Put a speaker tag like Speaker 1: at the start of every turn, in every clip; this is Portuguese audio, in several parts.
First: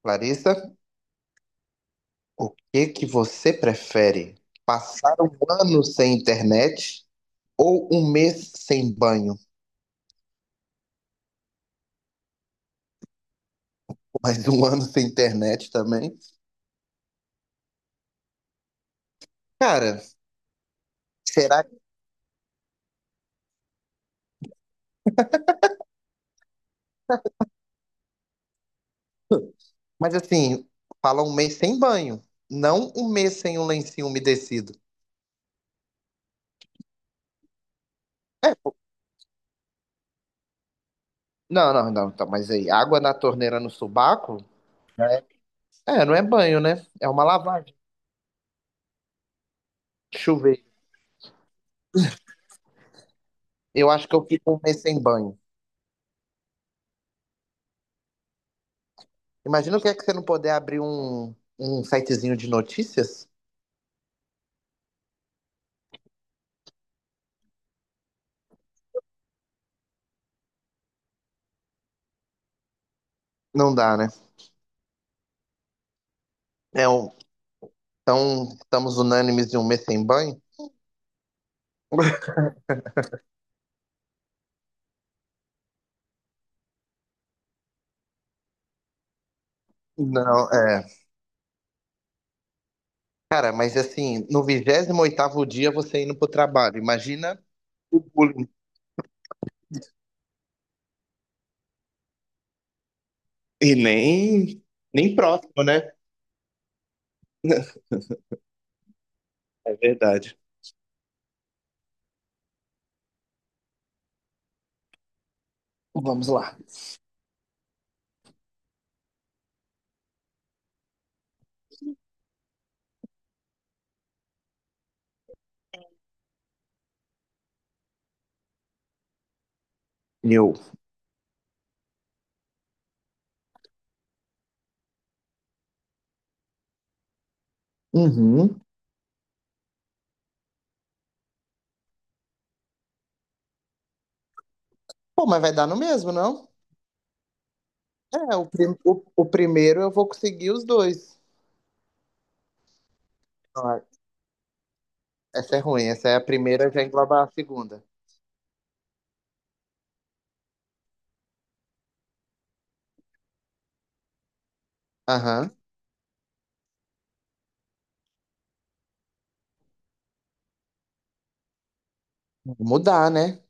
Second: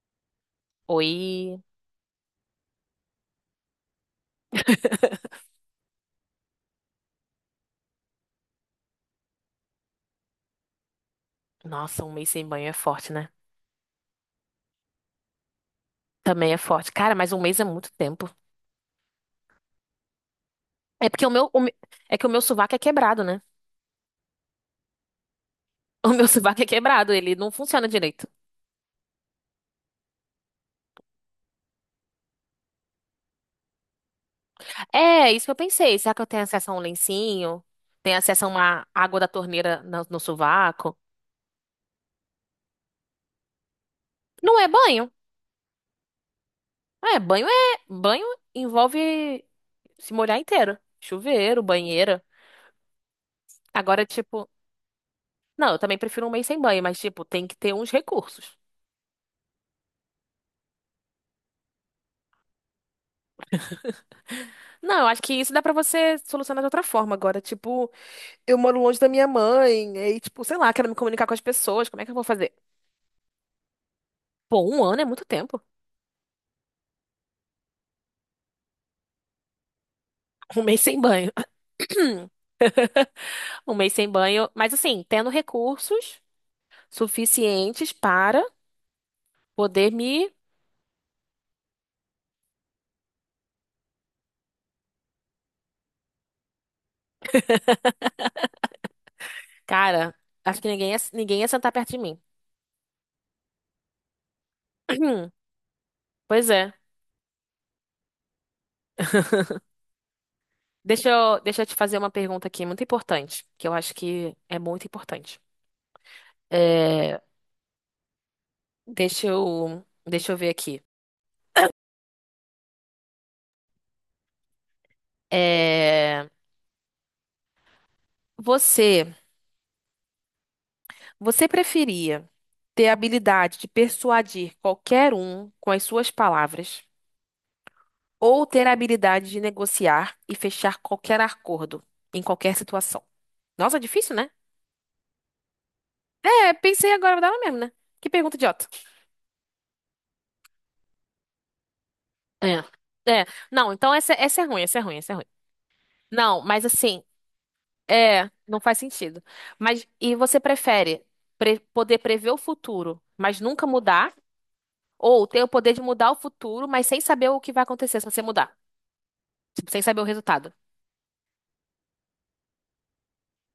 Speaker 1: Clarissa,
Speaker 2: Oi.
Speaker 1: o que que você prefere? Passar um ano sem internet ou um mês sem banho?
Speaker 2: Nossa, um mês sem banho é forte, né?
Speaker 1: Mas um ano sem internet também?
Speaker 2: Também é forte. Cara, mas um mês é muito tempo.
Speaker 1: Cara,
Speaker 2: É porque o meu, o
Speaker 1: será?
Speaker 2: me- é que o meu sovaco é quebrado, né? O meu sovaco é quebrado, ele não funciona direito.
Speaker 1: Mas assim, fala um mês sem banho, não um mês sem um lencinho umedecido.
Speaker 2: É, é isso que eu pensei. Será que eu tenho acesso a um lencinho? Tenho acesso a uma água da torneira no sovaco?
Speaker 1: Não, não, não, então, mas aí, água na torneira no subaco?
Speaker 2: Não é banho.
Speaker 1: É, é, não é banho, né? É
Speaker 2: É,
Speaker 1: uma
Speaker 2: banho é.
Speaker 1: lavagem.
Speaker 2: Banho envolve se molhar
Speaker 1: Chuveiro.
Speaker 2: inteiro. Chuveiro, banheira.
Speaker 1: Eu
Speaker 2: Agora,
Speaker 1: acho que eu
Speaker 2: tipo.
Speaker 1: fico um mês sem banho.
Speaker 2: Não, eu também prefiro um mês sem banho, mas, tipo, tem que ter uns recursos.
Speaker 1: Imagina o que é que você não poder abrir um sitezinho de notícias?
Speaker 2: Não, eu acho que isso dá pra você solucionar de outra forma agora. Tipo, eu moro longe da minha mãe, e tipo, sei lá, quero me comunicar com as pessoas, como é que eu vou fazer?
Speaker 1: Não dá, né?
Speaker 2: Pô, um ano é muito tempo.
Speaker 1: É um, então, estamos unânimes de um mês sem banho?
Speaker 2: Um mês sem banho. Um mês sem banho, mas assim, tendo recursos suficientes para poder me.
Speaker 1: Não, é. Cara, mas assim, no 28º dia você indo pro trabalho, imagina o bullying.
Speaker 2: Cara, acho que ninguém ia sentar perto de mim.
Speaker 1: E nem próximo, né?
Speaker 2: Pois é.
Speaker 1: É verdade.
Speaker 2: Deixa eu te fazer uma pergunta aqui muito importante, que eu acho que é muito importante.
Speaker 1: Vamos lá.
Speaker 2: É, deixa eu ver aqui. É, Você,
Speaker 1: Eu.
Speaker 2: você preferia ter a habilidade de persuadir qualquer um com as suas palavras ou
Speaker 1: Uhum.
Speaker 2: ter a habilidade de negociar e fechar qualquer acordo em qualquer situação? Nossa, difícil, né?
Speaker 1: Pô, mas vai dar no mesmo,
Speaker 2: É,
Speaker 1: não?
Speaker 2: pensei agora dela mesmo, né? Que pergunta
Speaker 1: É, o,
Speaker 2: idiota.
Speaker 1: prim- o, o primeiro eu vou conseguir os dois.
Speaker 2: É, é. Não,
Speaker 1: Ah,
Speaker 2: então essa é ruim, essa é ruim, essa é ruim.
Speaker 1: essa é ruim, essa é a
Speaker 2: Não, mas
Speaker 1: primeira, já
Speaker 2: assim,
Speaker 1: engloba a segunda.
Speaker 2: é, não faz sentido. Mas e você prefere poder prever o futuro, mas nunca mudar? Ou ter o
Speaker 1: Aham.
Speaker 2: poder de mudar o futuro, mas sem saber o que vai acontecer se você mudar? Tipo, sem saber o resultado.
Speaker 1: Mudar, né?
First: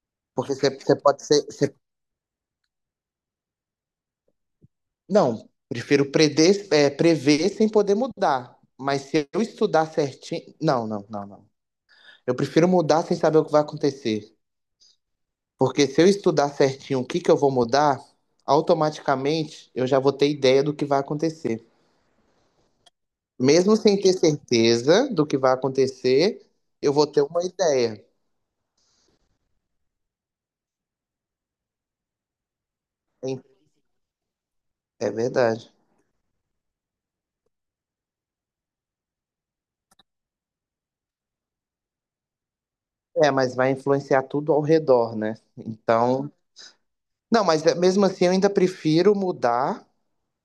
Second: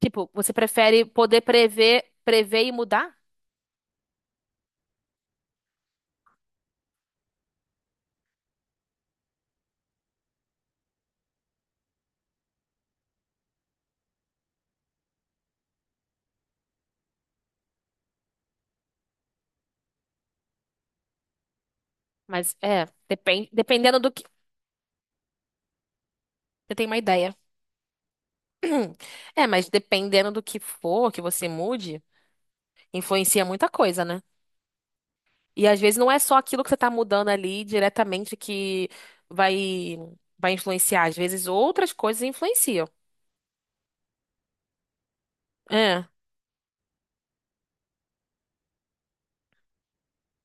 Speaker 2: Tipo, você
Speaker 1: Porque você
Speaker 2: prefere
Speaker 1: pode
Speaker 2: poder
Speaker 1: ser, você
Speaker 2: prever, prever e mudar?
Speaker 1: Não, prefiro prever sem poder mudar. Mas se eu estudar certinho. Não, não, não, não. Eu prefiro mudar sem saber o que vai acontecer. Porque se eu estudar certinho o que que eu vou mudar, automaticamente eu já vou ter ideia do que vai acontecer.
Speaker 2: Mas é,
Speaker 1: Mesmo
Speaker 2: dependendo
Speaker 1: sem
Speaker 2: do
Speaker 1: ter
Speaker 2: que.
Speaker 1: certeza do que vai acontecer,
Speaker 2: Você tem
Speaker 1: eu
Speaker 2: uma
Speaker 1: vou ter
Speaker 2: ideia.
Speaker 1: uma ideia.
Speaker 2: É, mas dependendo do que for que você mude,
Speaker 1: Em-
Speaker 2: influencia muita coisa, né?
Speaker 1: É
Speaker 2: E
Speaker 1: verdade.
Speaker 2: às vezes não é só aquilo que você tá mudando ali diretamente que vai, vai influenciar. Às vezes outras coisas influenciam.
Speaker 1: É, mas vai influenciar tudo ao redor, né?
Speaker 2: É,
Speaker 1: Então. Não, mesmo assim eu ainda prefiro mudar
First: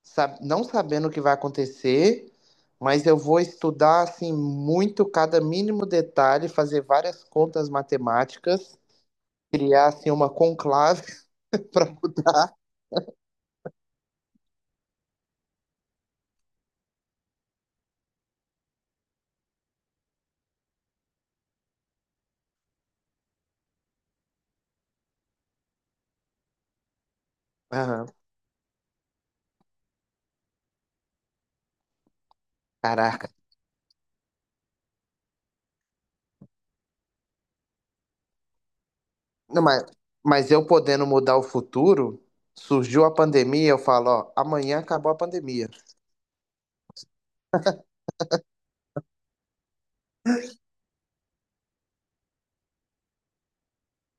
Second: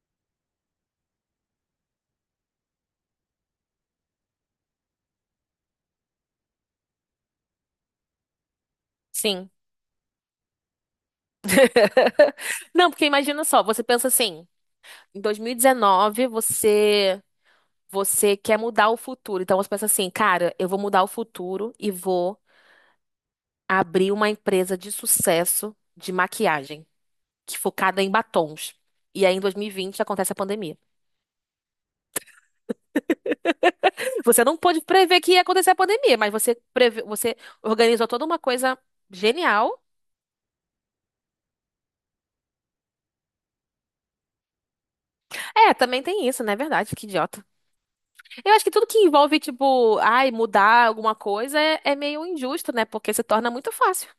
Speaker 1: não sabendo o que vai acontecer, mas eu vou estudar assim muito cada mínimo detalhe, fazer várias contas matemáticas,
Speaker 2: sim.
Speaker 1: criar assim uma conclave para.
Speaker 2: Não, porque imagina só, você pensa assim, em 2019 você você quer mudar o futuro. Então você pensa assim, cara, eu vou mudar o futuro e vou abrir uma empresa de sucesso de maquiagem, que focada em batons. E aí em 2020 acontece a pandemia.
Speaker 1: Caraca.
Speaker 2: Você não pôde prever que ia acontecer a pandemia, mas você preve... você organizou toda uma coisa
Speaker 1: Não,
Speaker 2: genial.
Speaker 1: mas eu podendo mudar o futuro, surgiu a pandemia, eu falo, ó, amanhã acabou a pandemia.
Speaker 2: É, também tem isso, né? É verdade, que idiota. Eu acho que tudo que envolve, tipo, ai, mudar alguma coisa é, é meio injusto, né? Porque se torna muito fácil.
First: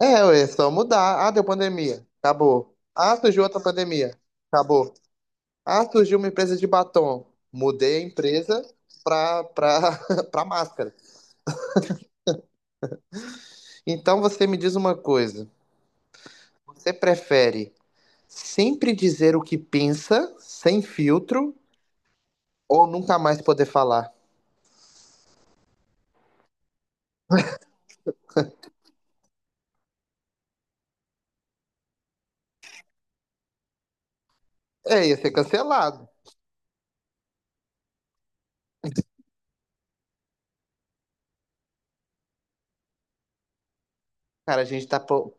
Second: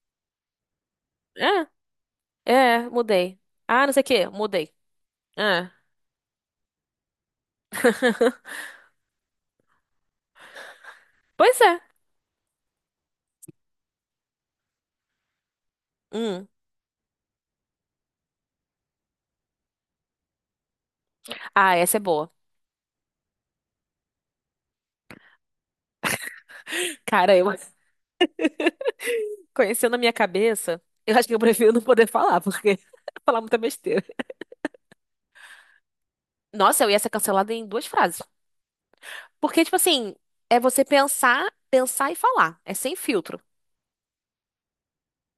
Speaker 1: É, ué, é só mudar. Ah, deu
Speaker 2: É,
Speaker 1: pandemia. Acabou.
Speaker 2: é,
Speaker 1: Ah,
Speaker 2: mudei.
Speaker 1: surgiu outra
Speaker 2: Ah, não sei o
Speaker 1: pandemia.
Speaker 2: quê, mudei.
Speaker 1: Acabou.
Speaker 2: É.
Speaker 1: Ah, surgiu uma empresa de batom. Mudei a empresa pra, pra, pra máscara.
Speaker 2: Pois é.
Speaker 1: Então você me diz uma coisa:
Speaker 2: Hum.
Speaker 1: você prefere sempre dizer o que pensa, sem filtro,
Speaker 2: Ah, essa é boa.
Speaker 1: ou nunca mais poder falar?
Speaker 2: Cara, eu conhecendo a minha cabeça, eu acho que eu prefiro não poder falar, porque falar muita besteira.
Speaker 1: É, ia ser cancelado.
Speaker 2: Nossa, eu ia ser cancelada em duas frases. Porque, tipo assim, é você pensar, pensar e falar. É sem filtro.
Speaker 1: Cara,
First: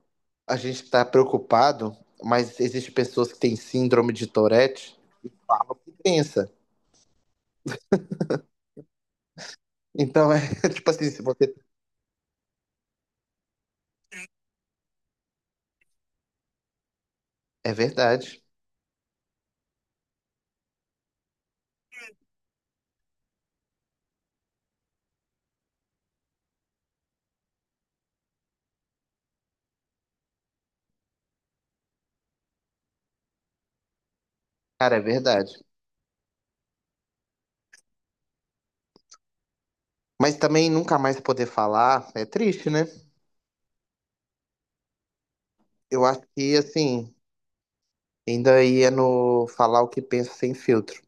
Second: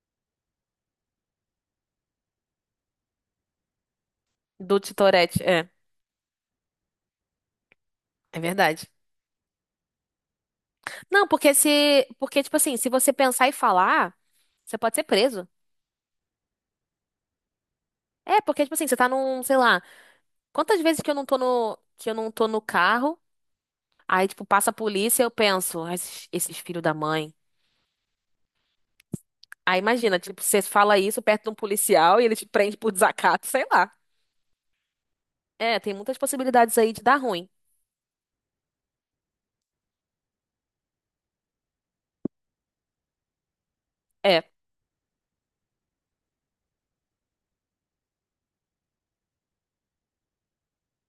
Speaker 1: a gente tá preocupado, mas existem pessoas que têm síndrome de
Speaker 2: Do
Speaker 1: Tourette.
Speaker 2: Titorete, é.
Speaker 1: Pensa.
Speaker 2: É verdade.
Speaker 1: Então é tipo assim, se
Speaker 2: Não, porque
Speaker 1: você.
Speaker 2: se. Porque, tipo assim, se você pensar e falar, você pode ser preso.
Speaker 1: É
Speaker 2: É,
Speaker 1: verdade.
Speaker 2: porque, tipo assim, você tá num, sei lá, quantas vezes que eu não tô no, que eu não tô no carro, aí, tipo, passa a polícia, eu penso, "Ah, esses filhos da mãe. Aí imagina, tipo, você fala isso perto de um policial e ele te prende por desacato, sei lá.
Speaker 1: Cara, é verdade.
Speaker 2: É, tem muitas possibilidades aí de dar ruim.
Speaker 1: Mas também nunca mais poder falar é triste, né?
Speaker 2: É,
Speaker 1: Eu acho que assim, ainda ia no falar o que pensa sem filtro.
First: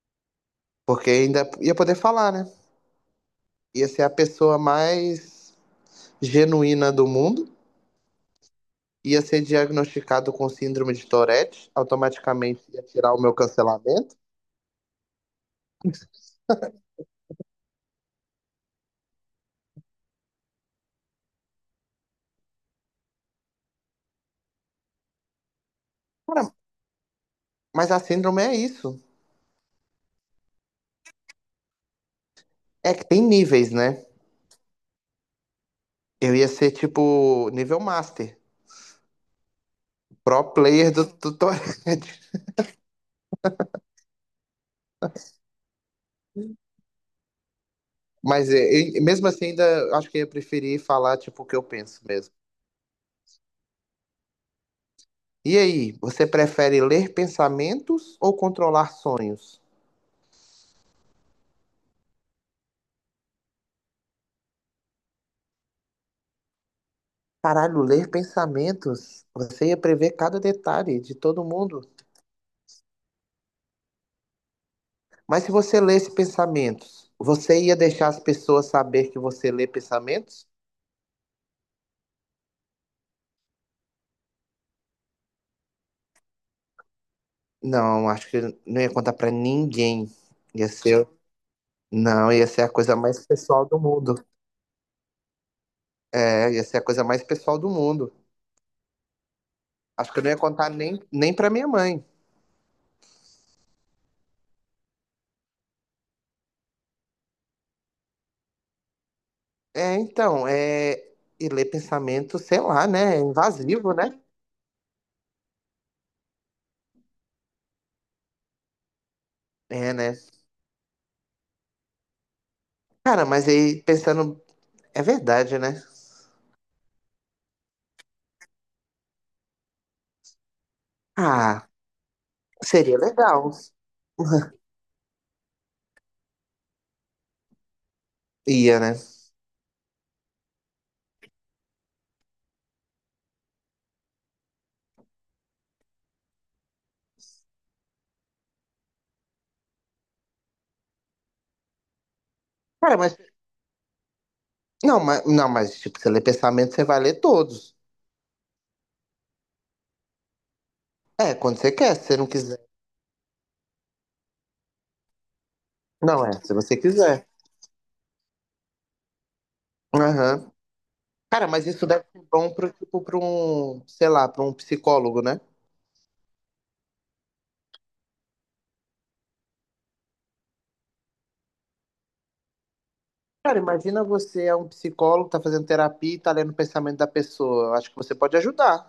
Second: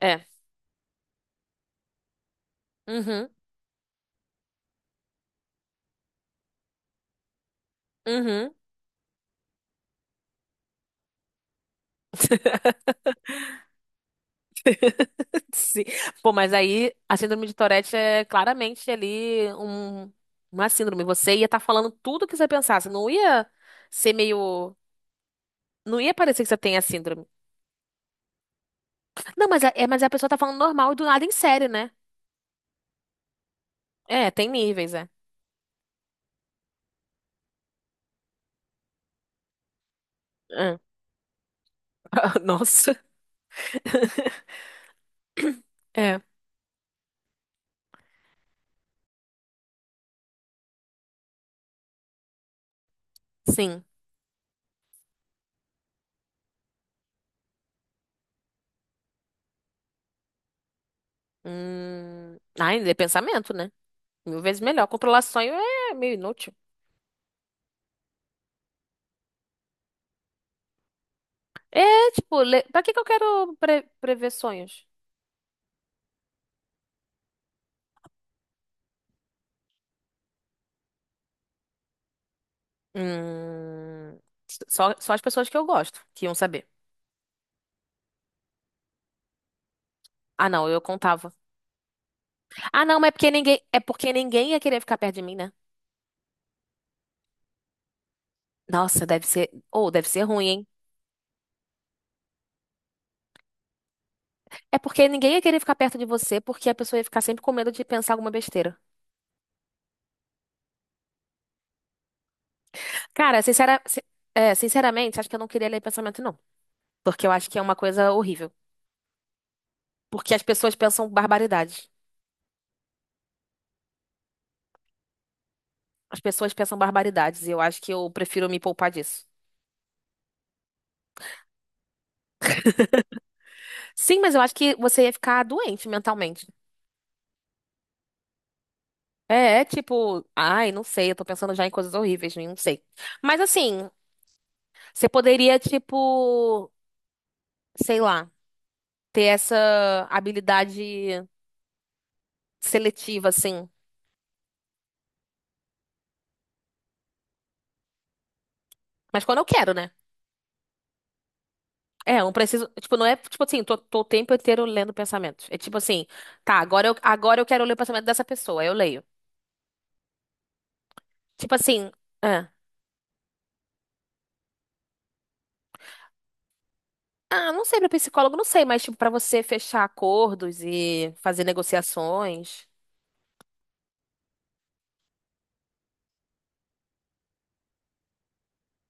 Speaker 2: é.
Speaker 1: Porque ainda ia poder falar, né?
Speaker 2: Uhum,
Speaker 1: Ia ser a pessoa mais genuína do mundo,
Speaker 2: uhum.
Speaker 1: ia ser diagnosticado com síndrome de Tourette, automaticamente ia tirar o meu cancelamento.
Speaker 2: Sim. Pô, mas aí a síndrome de Tourette é claramente ali um, uma síndrome. Você ia estar falando tudo o que você pensasse. Não ia ser meio. Não ia parecer que
Speaker 1: Cara,
Speaker 2: você tem a síndrome.
Speaker 1: mas a síndrome é isso.
Speaker 2: Não, mas a, é, mas a pessoa tá falando normal e do nada em sério, né?
Speaker 1: É que tem níveis, né?
Speaker 2: É, tem níveis, é.
Speaker 1: Eu ia ser tipo nível master, pro
Speaker 2: É.
Speaker 1: player do Tourette.
Speaker 2: Nossa. É,
Speaker 1: Mesmo assim, ainda acho que eu ia preferir falar tipo o que eu penso mesmo.
Speaker 2: sim.
Speaker 1: E aí, você prefere ler pensamentos ou controlar sonhos?
Speaker 2: Ah, ainda é pensamento, né? Mil vezes melhor. Controlar sonho é meio inútil.
Speaker 1: Caralho, ler pensamentos, você ia prever cada detalhe de todo mundo.
Speaker 2: É, tipo, le... pra que que eu quero prever sonhos?
Speaker 1: Mas se você lesse pensamentos, você ia deixar as pessoas saber que você lê pensamentos?
Speaker 2: Hum... só as pessoas que eu gosto que iam saber.
Speaker 1: Não, acho que não ia contar pra ninguém.
Speaker 2: Ah, não,
Speaker 1: Ia
Speaker 2: eu
Speaker 1: ser,
Speaker 2: contava.
Speaker 1: não, ia ser a
Speaker 2: Ah,
Speaker 1: coisa
Speaker 2: não, mas
Speaker 1: mais pessoal
Speaker 2: é
Speaker 1: do
Speaker 2: porque
Speaker 1: mundo.
Speaker 2: ninguém ia querer ficar perto de mim, né?
Speaker 1: É, ia ser a coisa mais pessoal do mundo.
Speaker 2: Nossa, deve ser, ou deve
Speaker 1: Acho que
Speaker 2: ser
Speaker 1: eu não ia
Speaker 2: ruim, hein?
Speaker 1: contar nem pra minha mãe.
Speaker 2: É porque ninguém ia querer ficar perto de você porque a pessoa ia ficar sempre com medo de pensar alguma besteira.
Speaker 1: É, então, e ler pensamentos, sei lá, né? É
Speaker 2: Cara, sincera...
Speaker 1: invasivo,
Speaker 2: si-
Speaker 1: né?
Speaker 2: é, sinceramente, acho que eu não queria ler pensamento, não. Porque eu acho que é uma coisa horrível.
Speaker 1: É, né?
Speaker 2: Porque as pessoas pensam barbaridades.
Speaker 1: Cara, mas aí pensando, é verdade, né?
Speaker 2: As pessoas pensam barbaridades e eu acho que eu prefiro me poupar disso.
Speaker 1: Ah, seria legal.
Speaker 2: Sim, mas eu acho que você ia ficar doente mentalmente.
Speaker 1: Ia, né?
Speaker 2: É, é tipo, ai, não sei, eu tô pensando já em coisas horríveis, não sei. Mas assim, você poderia, tipo, sei lá, ter essa habilidade
Speaker 1: Cara, mas.
Speaker 2: seletiva, assim.
Speaker 1: Não, mas, não, mas tipo, você lê pensamento, você vai ler todos.
Speaker 2: Mas quando eu quero, né?
Speaker 1: É, quando você quer, se você
Speaker 2: É, eu
Speaker 1: não
Speaker 2: não
Speaker 1: quiser.
Speaker 2: preciso. Tipo, não é tipo assim, tô o tempo inteiro lendo pensamentos. É tipo assim,
Speaker 1: Não, é, se
Speaker 2: tá,
Speaker 1: você quiser.
Speaker 2: agora eu quero ler o pensamento dessa pessoa, aí eu leio.
Speaker 1: Aham. Cara,
Speaker 2: Tipo
Speaker 1: mas isso
Speaker 2: assim,
Speaker 1: deve ser
Speaker 2: é.
Speaker 1: bom pro, tipo, pra um, sei lá, pra um psicólogo, né?
Speaker 2: Ah, não sei, pra psicólogo, não sei, mas tipo, pra você fechar acordos e fazer negociações.
Speaker 1: Cara, imagina você é um psicólogo, tá fazendo terapia e tá lendo o pensamento da pessoa. Eu acho que você pode ajudar.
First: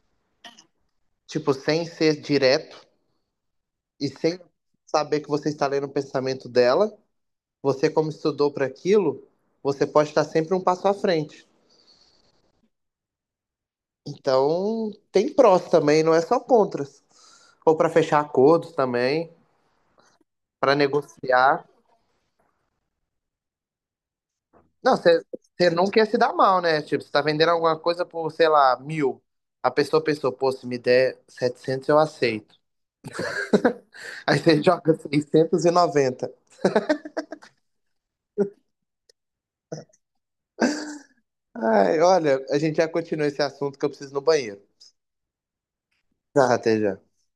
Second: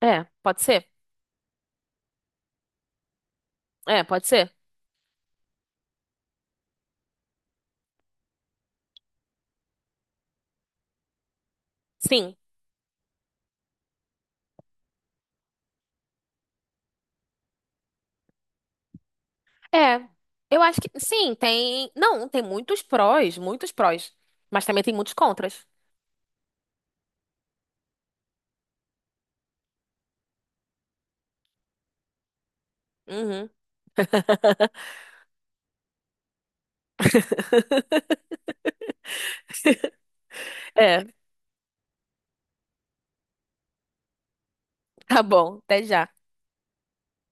Speaker 2: É, pode ser?
Speaker 1: Tipo, sem ser direto
Speaker 2: É,
Speaker 1: e
Speaker 2: pode
Speaker 1: sem
Speaker 2: ser?
Speaker 1: saber que você está lendo o pensamento dela, você, como estudou para aquilo, você pode estar sempre um passo à frente.
Speaker 2: Sim.
Speaker 1: Então, tem prós também, não é só contras. Ou para fechar acordos também,
Speaker 2: É, eu
Speaker 1: para
Speaker 2: acho que sim,
Speaker 1: negociar.
Speaker 2: tem. Não, tem muitos prós, muitos prós. Mas também tem
Speaker 1: Não,
Speaker 2: muitos
Speaker 1: você
Speaker 2: contras.
Speaker 1: não quer se dar mal, né? Tipo, você tá vendendo alguma coisa por, sei lá, 1.000. A pessoa pensou, pô, se me der 700 eu aceito.
Speaker 2: Uhum.
Speaker 1: Aí você joga 690
Speaker 2: É,
Speaker 1: Ai, olha, a gente já continua esse assunto que eu preciso ir no banheiro.
Speaker 2: tá bom, até já.
Speaker 1: Tá, até já.